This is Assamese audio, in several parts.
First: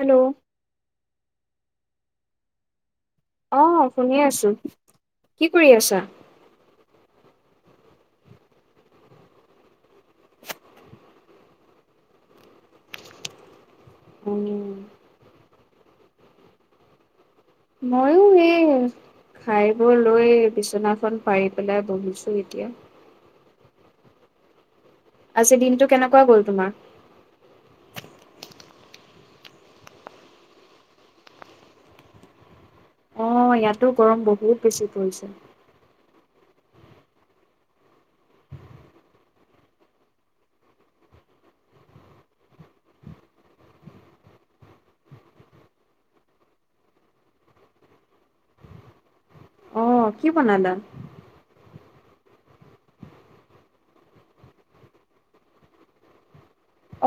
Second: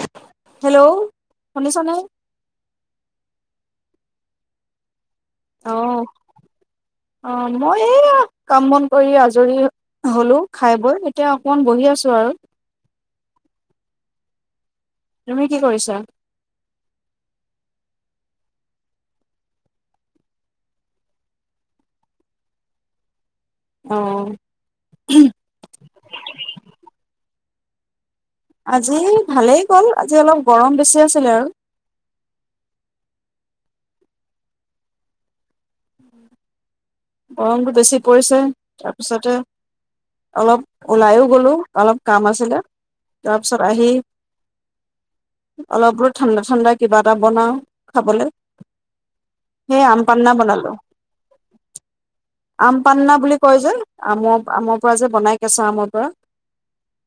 হেল্ল' হেল্ল' শুনিছনে? অ শুনি আছো কি অ কৰি আছা মই এই কাম বন কৰি আজৰি হলোঁ, খাই বৈ, এতিয়া অকমান বহি আছো আৰু। উম তুমি কি কৰিছা? মইয়ো এই খাইবোৰ লৈ বিচনাখন পাৰি পেলাই বহিছো এতিয়া অ আজি দিনটো কেনেকুৱা গ'ল তোমাৰ? আজি ভালেই গ'ল আজি অলপ গৰম বেছি আছিলে আৰু অ ইয়াতো গৰম বহুত বেছি পৰিছে। গৰমটো বেছি পৰিছে তাৰপিছতে অলপ ওলাইও গলোঁ অলপ কাম আছিলে তাৰপিছত আহি অলপলপ ঠাণ্ডা ঠাণ্ডা কিবা এটা বনাওঁ খাবলৈ। অ সেই আম কি পান্না বনালো বনালা? আম পান্না বুলি কয় যে, আমৰ, আমৰ পৰা যে বনাই কেঁচা আমৰ পৰা।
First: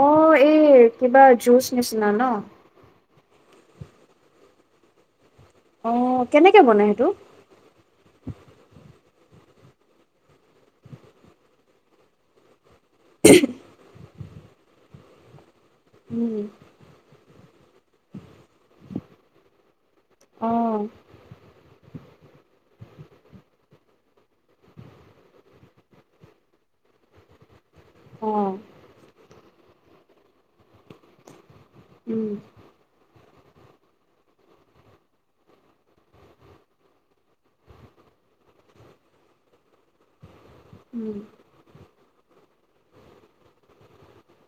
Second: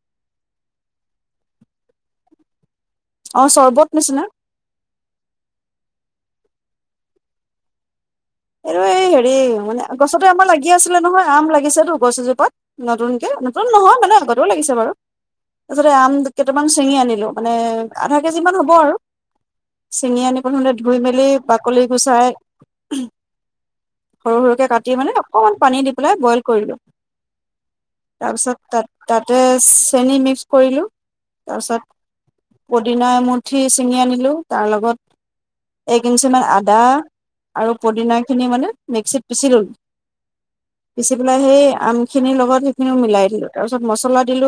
অঁ! এই, কিবা জিউচ নিচিনা ন। অ' চৰ্বত নিচিনা। অ' কেনেকে বন সেইটো? এইটো, এই হেৰি মানে গছতে আমাৰ লাগি আছিলে নহয়। আম লাগিছেতটো গছ এজোপাত। নতুনকে, নতুন নহয় মানে আগতে লাগিছে বাৰু আগতে আম উম কেইটামান চিঙি আনিলো। মানে, আধা কেজি মান হ'ব আৰু! চিঙি আনি অ প্ৰথমতে, ধুই মেলি বাকলি গোচাই সৰু সৰুকে কাটি মানে, অকণমান পানী দি পেলাই বইল কৰিলোঁ। অ তাৰপিছত, তাত তাতে চেনি মিক্স কৰিলো তাৰ পিছত উম পদিনা এমো পুঠি ছিঙি আনিলোঁ তাৰ লগত এক ইঞ্চিমান আদা আৰু পদিনাখিনি মানে মিক্সিত পিচি ল'লো, পিচি উম পেলাই সেই আম খিনিৰ লগত হিনিও মিলাই দিলো তাৰ পিছত মছলা দিলো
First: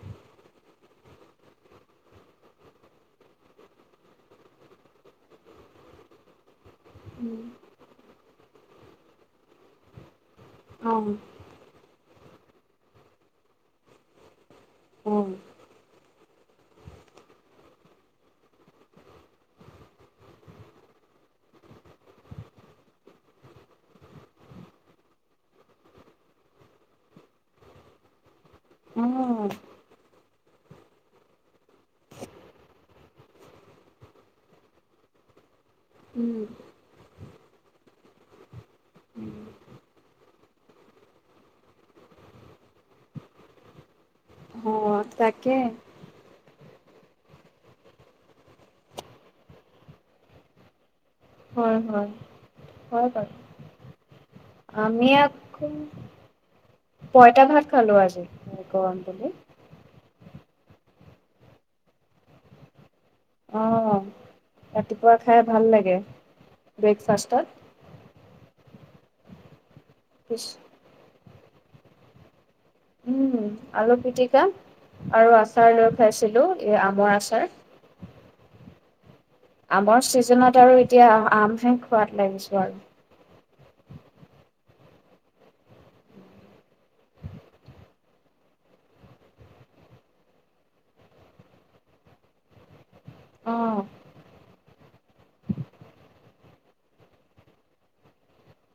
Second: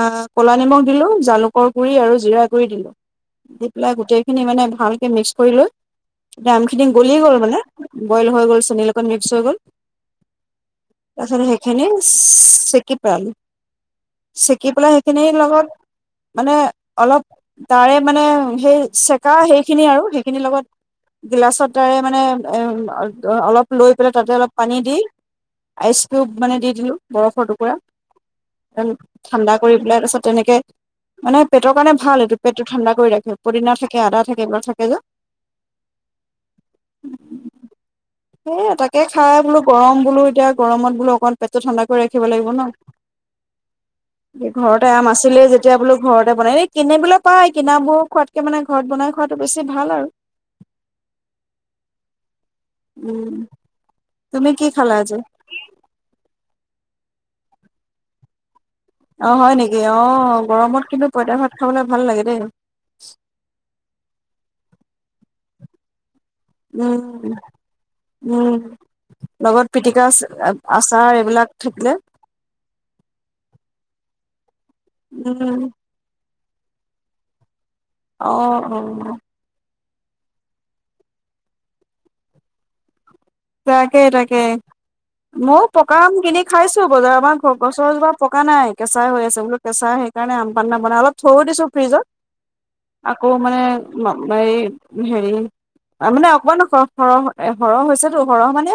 আ কলা নিমখ দিলো জালুকৰ গোৰি আৰু জিৰা গোৰি দিলো দি পেলাই গোতেখিনি মানে ভালকে মি‌ক্স কৰি লৈ আমখিনি গলি গ'ল উম মানে বইল হৈ গ'ল চেনীৰ লগ লগত মিক্স হৈ গ'ল অ তাৰপিছত সেইখিনি চেকিপাল চেকি পেলাই অ হেখিনিয় লগত মানে অলপ তাৰে মানে সেই চেকা হেইখিনি আৰু হেইখিনিৰ লগত গিলাচত তাৰে মানে অ অলপ লৈ পেলাই তাতে অলপ পানী দি আইচ কিউব মানে দি দিলো বৰফৰ টুকুৰা এন অ ঠাণ্ডা কৰি পেলাই তাৰপিছত তেনেকে মানে পেটৰ কাৰণে ভাল এইটো পেটটো ঠাণ্ডা কৰি ৰাখে পদিনা থাকে আদা থাকে এইবিলাক থাকে যে উম সেই তাকে খাই বোলো গৰম বোলো এতিয়া গৰমত বোলো অকমান পেটটো ঠাণ্ডা কৰি ৰাখিব লাগিব ন অ ঘৰতে আম আছিলে তাকে যেতিয়া বোলো ঘৰতে বনাই ই কিনিবলৈ পায় কিনাবোৰ খোৱাতকে মানে ঘৰত বনাই খোৱাতটো বেছি ভাল আৰু হয় হয় হয় হয় উম তুমি কি খালা আমি আজি আক পইতাঁ ভাত খালো আজি। গৰম বুলি অ হয় নেকি অ গৰমত কিন্তু পইতাঁ ভাত খাবলৈ ভাল লাগে দেই অ ৰাতিপুৱা খাই ভাল লাগে উম। ব্ৰেকফাষ্টত উম লগত পিটিকা আচাৰ এইবিলাক থিক না উম আলু পিটিকা আৰু উম আচাৰ লৈ খাইছিলো এই আমৰ আচাৰ অ অ আমৰ ছিজনত আৰু এতিয়া আমহে খোৱাদ লাগিছো আৰু। তাকেই তাকে ময়ো পকাঁ আম কিনি খাইছো বজাৰৰ পৰা গছৰজোপা পকা নাই কেঁচা হৈ আছে বোলো কেঁচা সেইকাৰণে আম পান ন বনাই অলপ থৈ দিছোঁ ফ্ৰিজত আকৌ অ মানে এই হেৰি মানে অকমান সৰহ সৰহ হৈছে সৰহ মানে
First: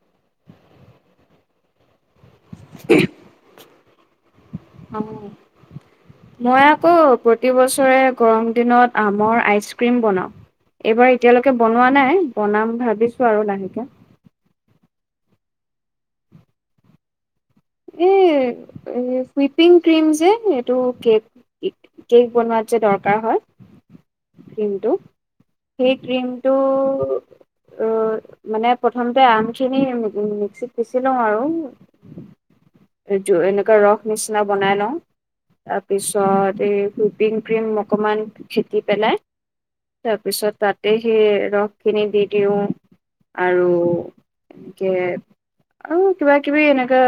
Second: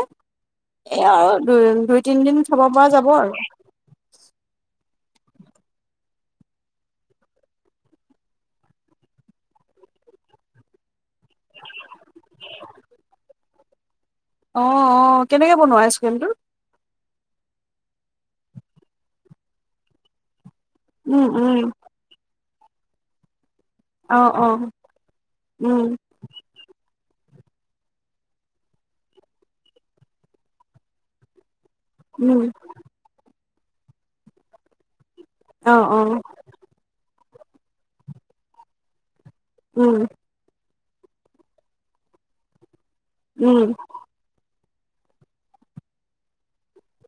এআ আৰু দুই দুই তিনদিন খাব পৰা যাব আৰু! মই আ'ক প্ৰতিবছৰে গৰম দিনত আমৰ বতৰত আইচক্ৰীম বনাও এতিয়ালৈকে বনোৱা নাই, বনাম ভাবিছো [unintelligible] লাহেকে। অ' অ' কেনেকে বনোৱা আইচক্ৰীমটো? এঁ! সোইপিং ক্ৰীম যে এইটো উম কেক উম কেক বনোৱাত যে, দৰকাৰ হয় অ অ ক্ৰীমটো, উম সেই ক্ৰীমটো অ' মানে, প্ৰথমতে আমখিনি মিক্সিত পিচি লওঁ আৰু! উম! এইটো, এনেকুৱা ৰস নিচিনা বনাই লওঁ। অ অ তাৰপিছত এই পিংক ক্ৰীম অকমান ফেটি পেলাই উম তাৰপিছত তাত দে সেই, ৰসখিনি দি দিওঁ। উম আৰু এনেকে, অ' কিবা কিবি এনেকে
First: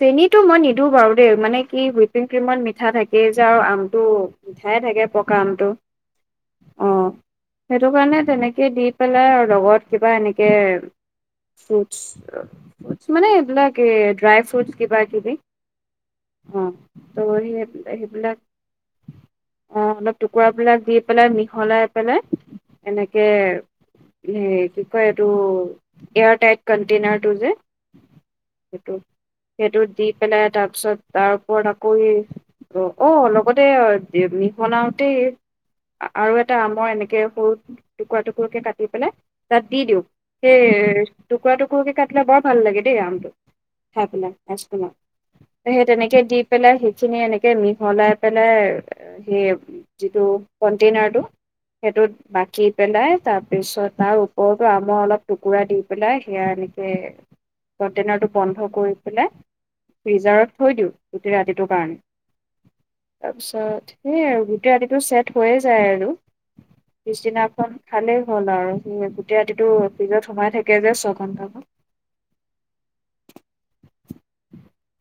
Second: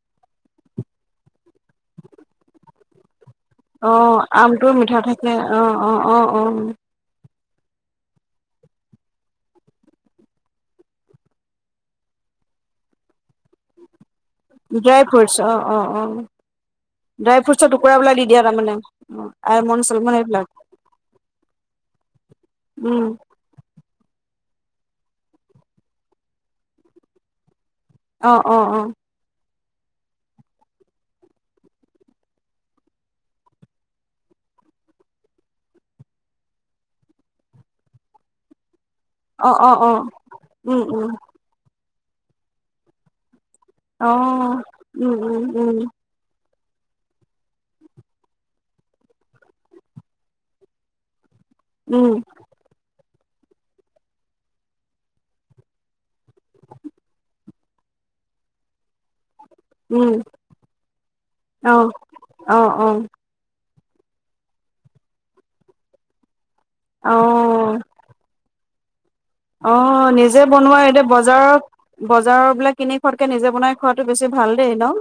চেনিটো মই নিদো বাৰু দেই, মানে কি হুইপিং ক্ৰীমত মিঠা থাকে। সেই যে আৰু অ আমটো আমটো মিঠাই মিঠা থাকে পকা অ আমটো, অ অ অ অ'! সেইটো কাৰণে, তেনেকে দি পেলাই আৰু লগত কিবা এনেকে ফ্ৰুইটচ মানে, এইবিলাক এ ড্ৰাই ফ্ৰুইট। ড্ৰাই ফ্ৰুইটছ, অ' অ' অ' ত' ড্ৰাই সেই ফ্ৰুইটছৰ টুকুৰাবিলাক দি সেইবিলাক দিয়া তাৰমানে, অ' অ অলমন্দ, অলপ চলমন্দ এইবিলাক। টুকুৰাবিলাক দি পেলাই [unintelligible] এনেকে এ' কি কয় এইটো, এয়াৰটাইট কনটেইনাৰটো যে, অ' অ' সেইটো অ' সেইটো দি পেলাই, তাৰ পিছত তাৰ ওপৰত আকৌ অ' লগতে মিহলাওঁ তেই আৰু এটা আমৰ এনেকে সৰু টুকুৰা টুকুৰকে কাটি দি পেলাই অ তাত অ দি অ দিওঁ, উম সেই উম টুকুৰা টুকুৰাকে কাটি তিয়া বৰ ভাল লাগে দেই আমটো। খাই অ পেলাই, আইচ ক্ৰিমৰ। উম উম উম সেই তেনেকে দি পেলাই সেইখিনি এনেকে মিহলাই পেলাই সেই যিটো কন্টেইনাৰটো উম সেইটোত বাকী পেলাই তাৰপিছত তাৰ ওপৰতো আমৰ অলপ টুকুৰা দি পেলাই সেয়া এনেকে কণ্টেইনাৰটো বন্ধ কৰি পেলাই উম ফিজাৰত থৈ দিওঁ গোটেই ৰাতিটোৰ অ কাৰণে অ অ তাৰপিছত সেইয় আৰু গোটেই ৰাতিটো চছেট হৈয়ে যায় আৰু অ পিছদিনাখন খালেই হ'ল আৰু। ঠিক আছে। অ নিজে বনোৱা এতিয়া ছঘন্টামান বজাৰৰ বজাৰ বিলাক কিনি খোৱাতকে নিজে বনাই খোৱাতটো বেছি ভাল দেই ন।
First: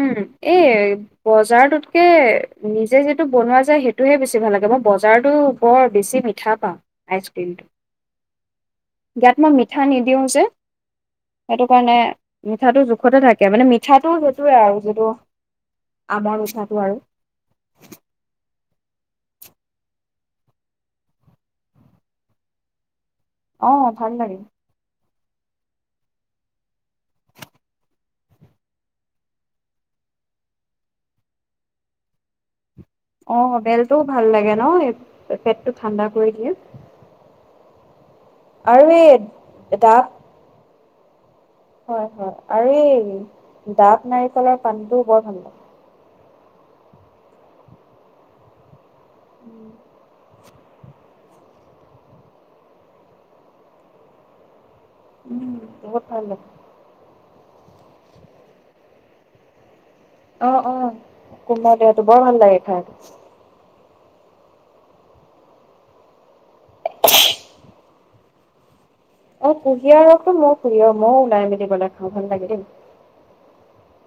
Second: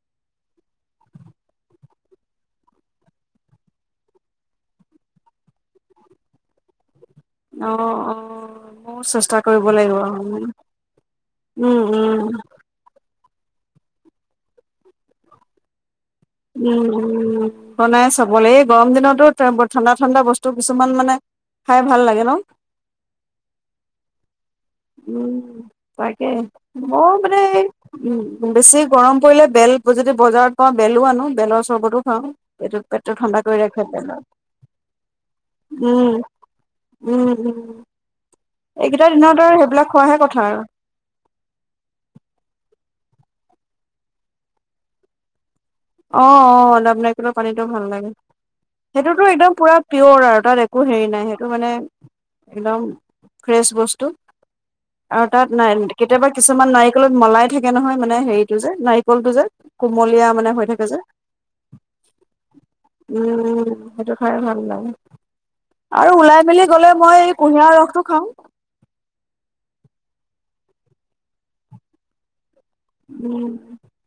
উম এই বজাৰটোতকে নিজে যিটো বনোৱা যায় সেইটোহে বেছি ভাল লাগে মই বজাৰটো বৰ বেছি মিঠা পাওঁ। আইচক্ৰীমটো অ অ ময়ো ইয়াত চেষ্টা মই কৰিব মিঠা লাগিব নিদিওঁ যে সেইটো উম কাৰণে উম উম মিঠাটো জোখতে থাকে। মানে মিঠাটো ত এ আৰু যিটো আমৰ মিঠাটো উম, আৰু। উম বনাই চবলে গৰম দিনতো ঠাণ্ডা, ঠাণ্ডা বস্তু কিছুমান মানে খাই ভাল লাগে ন। অহ ভাল লাগে। উম তাকে মই মানে উ বেছি গৰম পৰিলে বেল যদি বজাৰত পাওঁ বেলো আনো বেলৰ চৰ্বতো খাওঁ। এইটো পেটটো ঠাণ্ডা অ কৰি ৰাখে বেলটোও বেলৰ ভাল লাগে ন। এই পেটটো ঠাণ্ডা উম, কৰি দিয়ে। উম, উম। আৰু এইকেইটা এই দিনত আৰু এইবিলাক ডাব খোৱাহে কথা আৰু। হয় হয় আৰু এই ডাৱ নাৰিকলৰ পানীটোও বৰ ভাল পে অ অ ডাৱ নাৰিকলৰ পানীটো ভাল লাগে। সেইটোতো একদম পুৰা পিয়'ৰ আৰু তাত একো হেৰি নাই সেইটো মানে একদম ফ্ৰেছ বস্তু। আৰু তাত উম, ন বহুত ভাল কেতিয়াবা লাগে কিছুমান নাৰিকলত মলাই থাকে নহয় মানে হেৰিটো যে নাৰিকল টো যে কুমলীয়া মানে হৈ থাকে। যে কুম ডাৱটো বৰ ভাল লাগে খায়। উম, সেইটো খাই ভাল লাগে। আৰু ওলাই মেলি গলে মই এই কুঁহিয়াৰ ৰসটো খাওঁ। এটো মোৰ প্ৰিয় মই ওলাই মেলি গলে খাওঁ ভাল লাগে দেই। উ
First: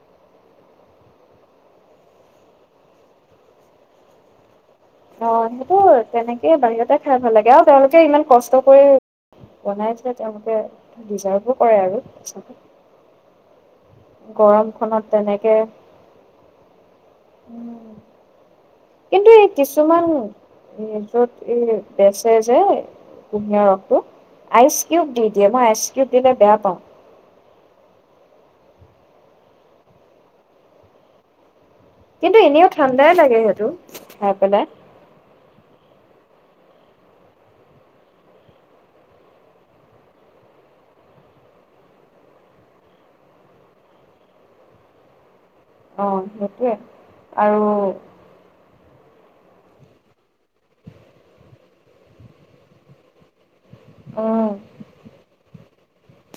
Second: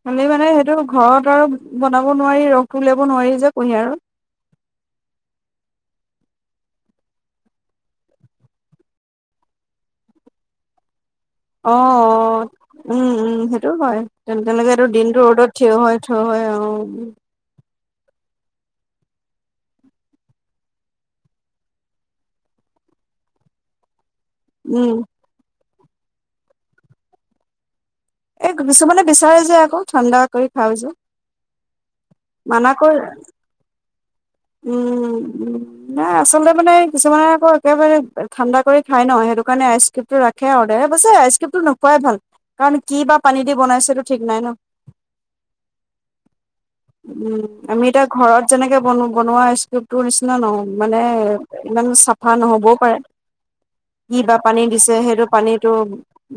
আমি মানে সেইটো ঘৰত আৰু বনাব নোৱাৰি ৰসটো উলিয়াব নোৱাৰি যে কুঁহিয়াৰ অ সেইটো তেনেকেই বাহিৰতে খাই ভাল লাগে। আৰু তেওঁলোকে ইমান কষ্ট কৰি বনাইছেে তেওঁলোকে ডিজাৰ্ভো অ কৰে আৰু সঁচাকে। উম, উম সেইটো হয় তেনেকেটো গৰমখনত দিনটো ৰ'দত তেনেকে থিয় হয়, থিয় হয় অহ উ উম কিন্তু এই কিছুমান যত এই বেচে যে কুঁহিয়ীয়াৰ ৰসটো উম আইচকিউব দি দিয়ে ম ই আইছ কেতিয়াবা বেয়া পাওঁ। এই, কিছুমানে বিচাৰে যে আকৌ ঠাণ্ডা কৰি খাওঁ যে কিন্তু, এনেও মানা কৰি ঠাণ্ডাই লাগে সেইটো খাই পেলাই। উম উম নাই, আচলতে মানে কিছুমানে আকৌ একেবাৰে ঠাণ্ডা কৰি খাই ন সেইটো কাৰণে আইচকিপতো ৰাখে আৰু আইচ আইচকিপতো নোখোৱাই ভাল, কাৰণ কি বা পানী দি বনাইছেতো ঠিক নাই ন। অ সেইটোৱে উম, আৰু আমি এতিয়া ঘৰত যেনেকে বনো বনোৱা আইচকিপতোৰ নিচিনা নহ মানে, ইমান চাফা নহ'বও পাৰে। কি বা উম পানী দিছে সেইটো পানীতো,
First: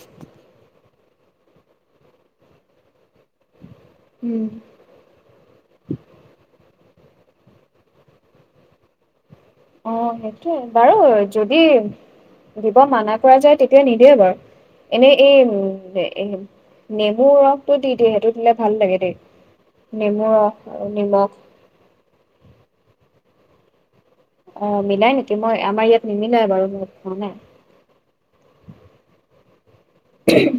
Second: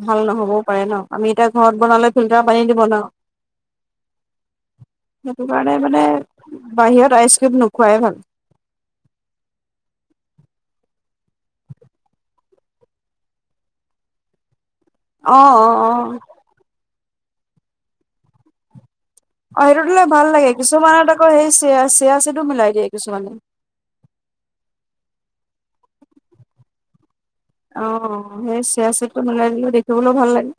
ভাল নহবও পাৰে ন। আমি এতিয়া ঘৰত বনালে ফিল্টাৰ পানী দি বনাও। উম সেইটো কাৰণে মানে বাহিৰত আইচক্ৰীম নোখোৱাই ভাল। অ', সেইটোৱে বাৰু যদি দিব মানা কৰা যায় তেতিয়া নিদিয়ে বাৰু। এনেই, অ অ অ এই নেমু ৰসটো দি-দিয়ে সেইটো দিলে ভাল লাগে দেই। অ', সেইটো দিলে নেমু ভাল লাগে ৰস কিছুমানত আকৌ নিমখ সেই চিয়া মিলাই দিয়ে কিছুমানত। অ', মিলাই নেকি মই আমাৰ ইয়াত নিমিলাই বাৰু মই খোৱা নাই। অ', সেই ছয়া চিদটো মিলাই দিলে ভাল লাগে।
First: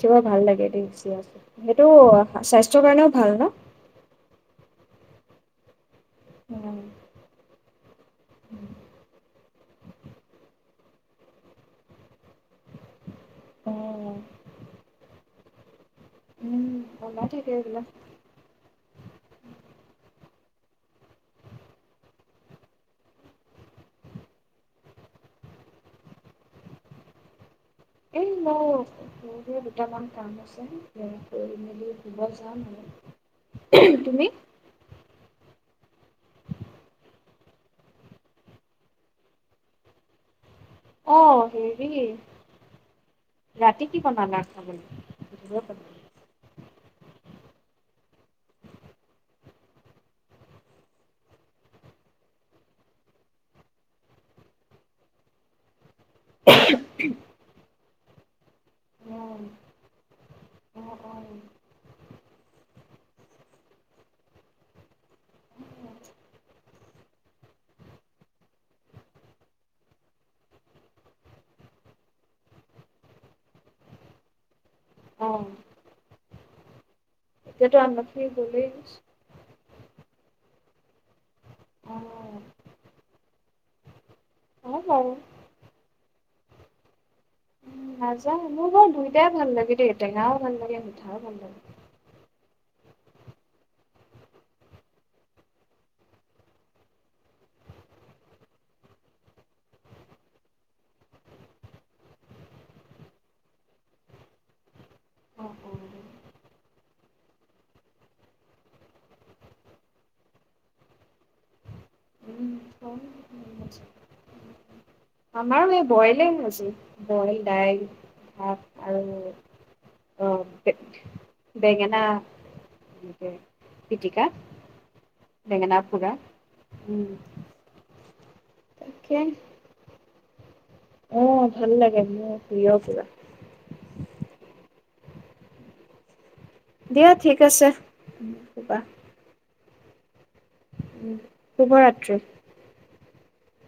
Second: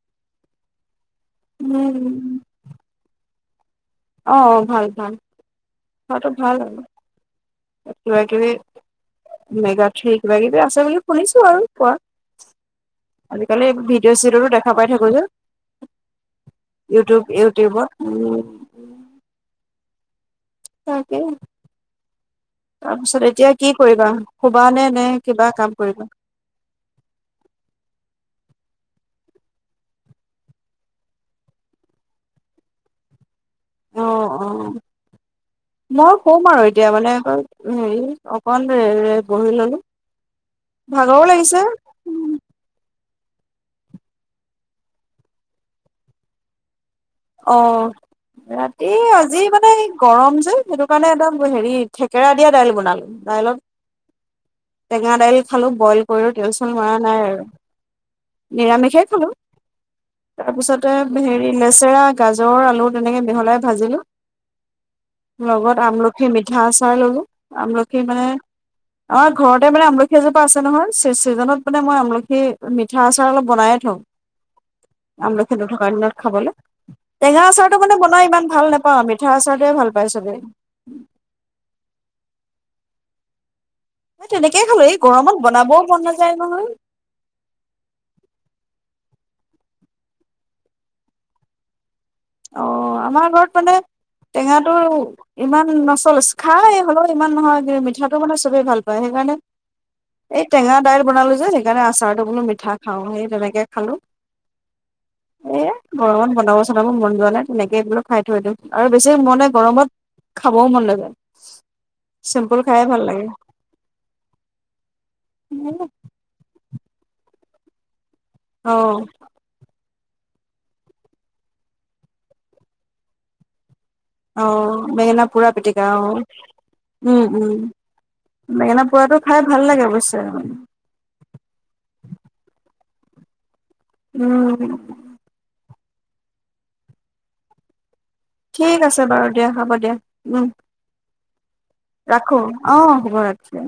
কিবা ভাল লাগে কচিয়া চিদ সেইটো, উম স্বাস্থ্যৰ কাৰণেও ভাল ন। অ', অ', ভাল-ভাল। সটো ভাল আৰু। কিবা কিবি মেগা থ্ৰী কিবা-কিবি আছে বুলি শুনিছো আৰু পোৱা। আজিকালি অ ভিডিঅ-চিডিঅ টো দেখা পাই থাকো যে। উম ওলাই থাকে এইবিলাক ইউটিউব-ইউটিউবত। তাকেই, তাৰপিছত এতিয়া কি কৰিবা শুবা নে, নে কিবা কাম কৰিবা। এই মই সৰুকে দুটামান কাম আছে কৰি মেলি শুব যাম আৰু। তুমি অ', অ'। মইও শুম আৰু এতিয়া মানে আক অকণ এ, বহি ললো। অ, ভাগৰো লাগিছে হেৰি ৰাতি কি বনালা খাবলে অ, ৰাতি আজি মানে গৰম যে সেইটো কাৰণে একদম হেৰি থেকেৰা দিয়া দাইল বনালো, দাইলত টেঙা দাইল খালো বইল কৰিলো তেল-চেল মৰা নাই আৰু। নিৰামিষে খালো অ অ', তাৰপিছতে হেৰি অ', লেচেৰা আলু তেনেকে মিহলাই ভাজিলো লগত আমলখি মিঠা আচাৰ ললো আমলখি মানে আমাৰ ঘৰতে মানে আমলখি এজোপা আছে নহয় চিজনত মানে মই আমলখি মিঠা আচাৰ অলপ বনাইে থওঁ। অ', আমলখি নথকাৰ দিনত খাবলৈ টেঙা এতিয়াতো আচাৰটো মানে আমলখি বনায় ইমান গ'লেই ভাল নাপাওঁ মিঠা আচাৰটোহে ভাল ভাল পাই চবেই অ', মই তেনেকে হয় খালো এই বাৰু গৰমত বনাবও মন নাযায় জয়া নহয় নাজানো মোৰ বাৰু দুইটাই ভাল লাগে দেই টেঙাও ভাল লাগে মিঠাও ভাল লাগে অঁ আমাৰ ঘৰত মানে টেঙাটো ইমান নচলে খাই হ'লেও ইমান নহয় কিন্ত মিঠাটো মানে চবেই ভাল পায় সেইকাৰণে এই টেঙা দাইল বনালোঁ যে সেইকাৰণে আচাৰটো বোলো মিঠা খাওঁ সেই তেনেকৈ খালোঁ। অ', এ অ', গৰমত বনাব চনাব মন যোৱা নাই তেনেকে এই বোলো খাই থৈ দিওঁ আৰু বেছি মানে গৰমত খাবও মন নাযায়। চিম্পুল খায়ে ভাল লাগে। আমাৰো এই বয়লে আজি বইল দাইল ভাত অঁ আৰু অ বেঙনা অঁ বেঙেনা পুৰা পিটিকা পোৰা অঁ উম উম বেঙেনা পুৰাটো খাই ভাল লাগে অৱশ্যে উম অঁ ভাল লাগে মোৰ প্ৰিয় পুৰা উম দিয়া ঠিক আছে। শুবা ঠিক আছে বাৰু দিয়া হ'ব দিয়া উম শুভ ৰাত্ৰি ৰাখো অঁ খবৰ আছে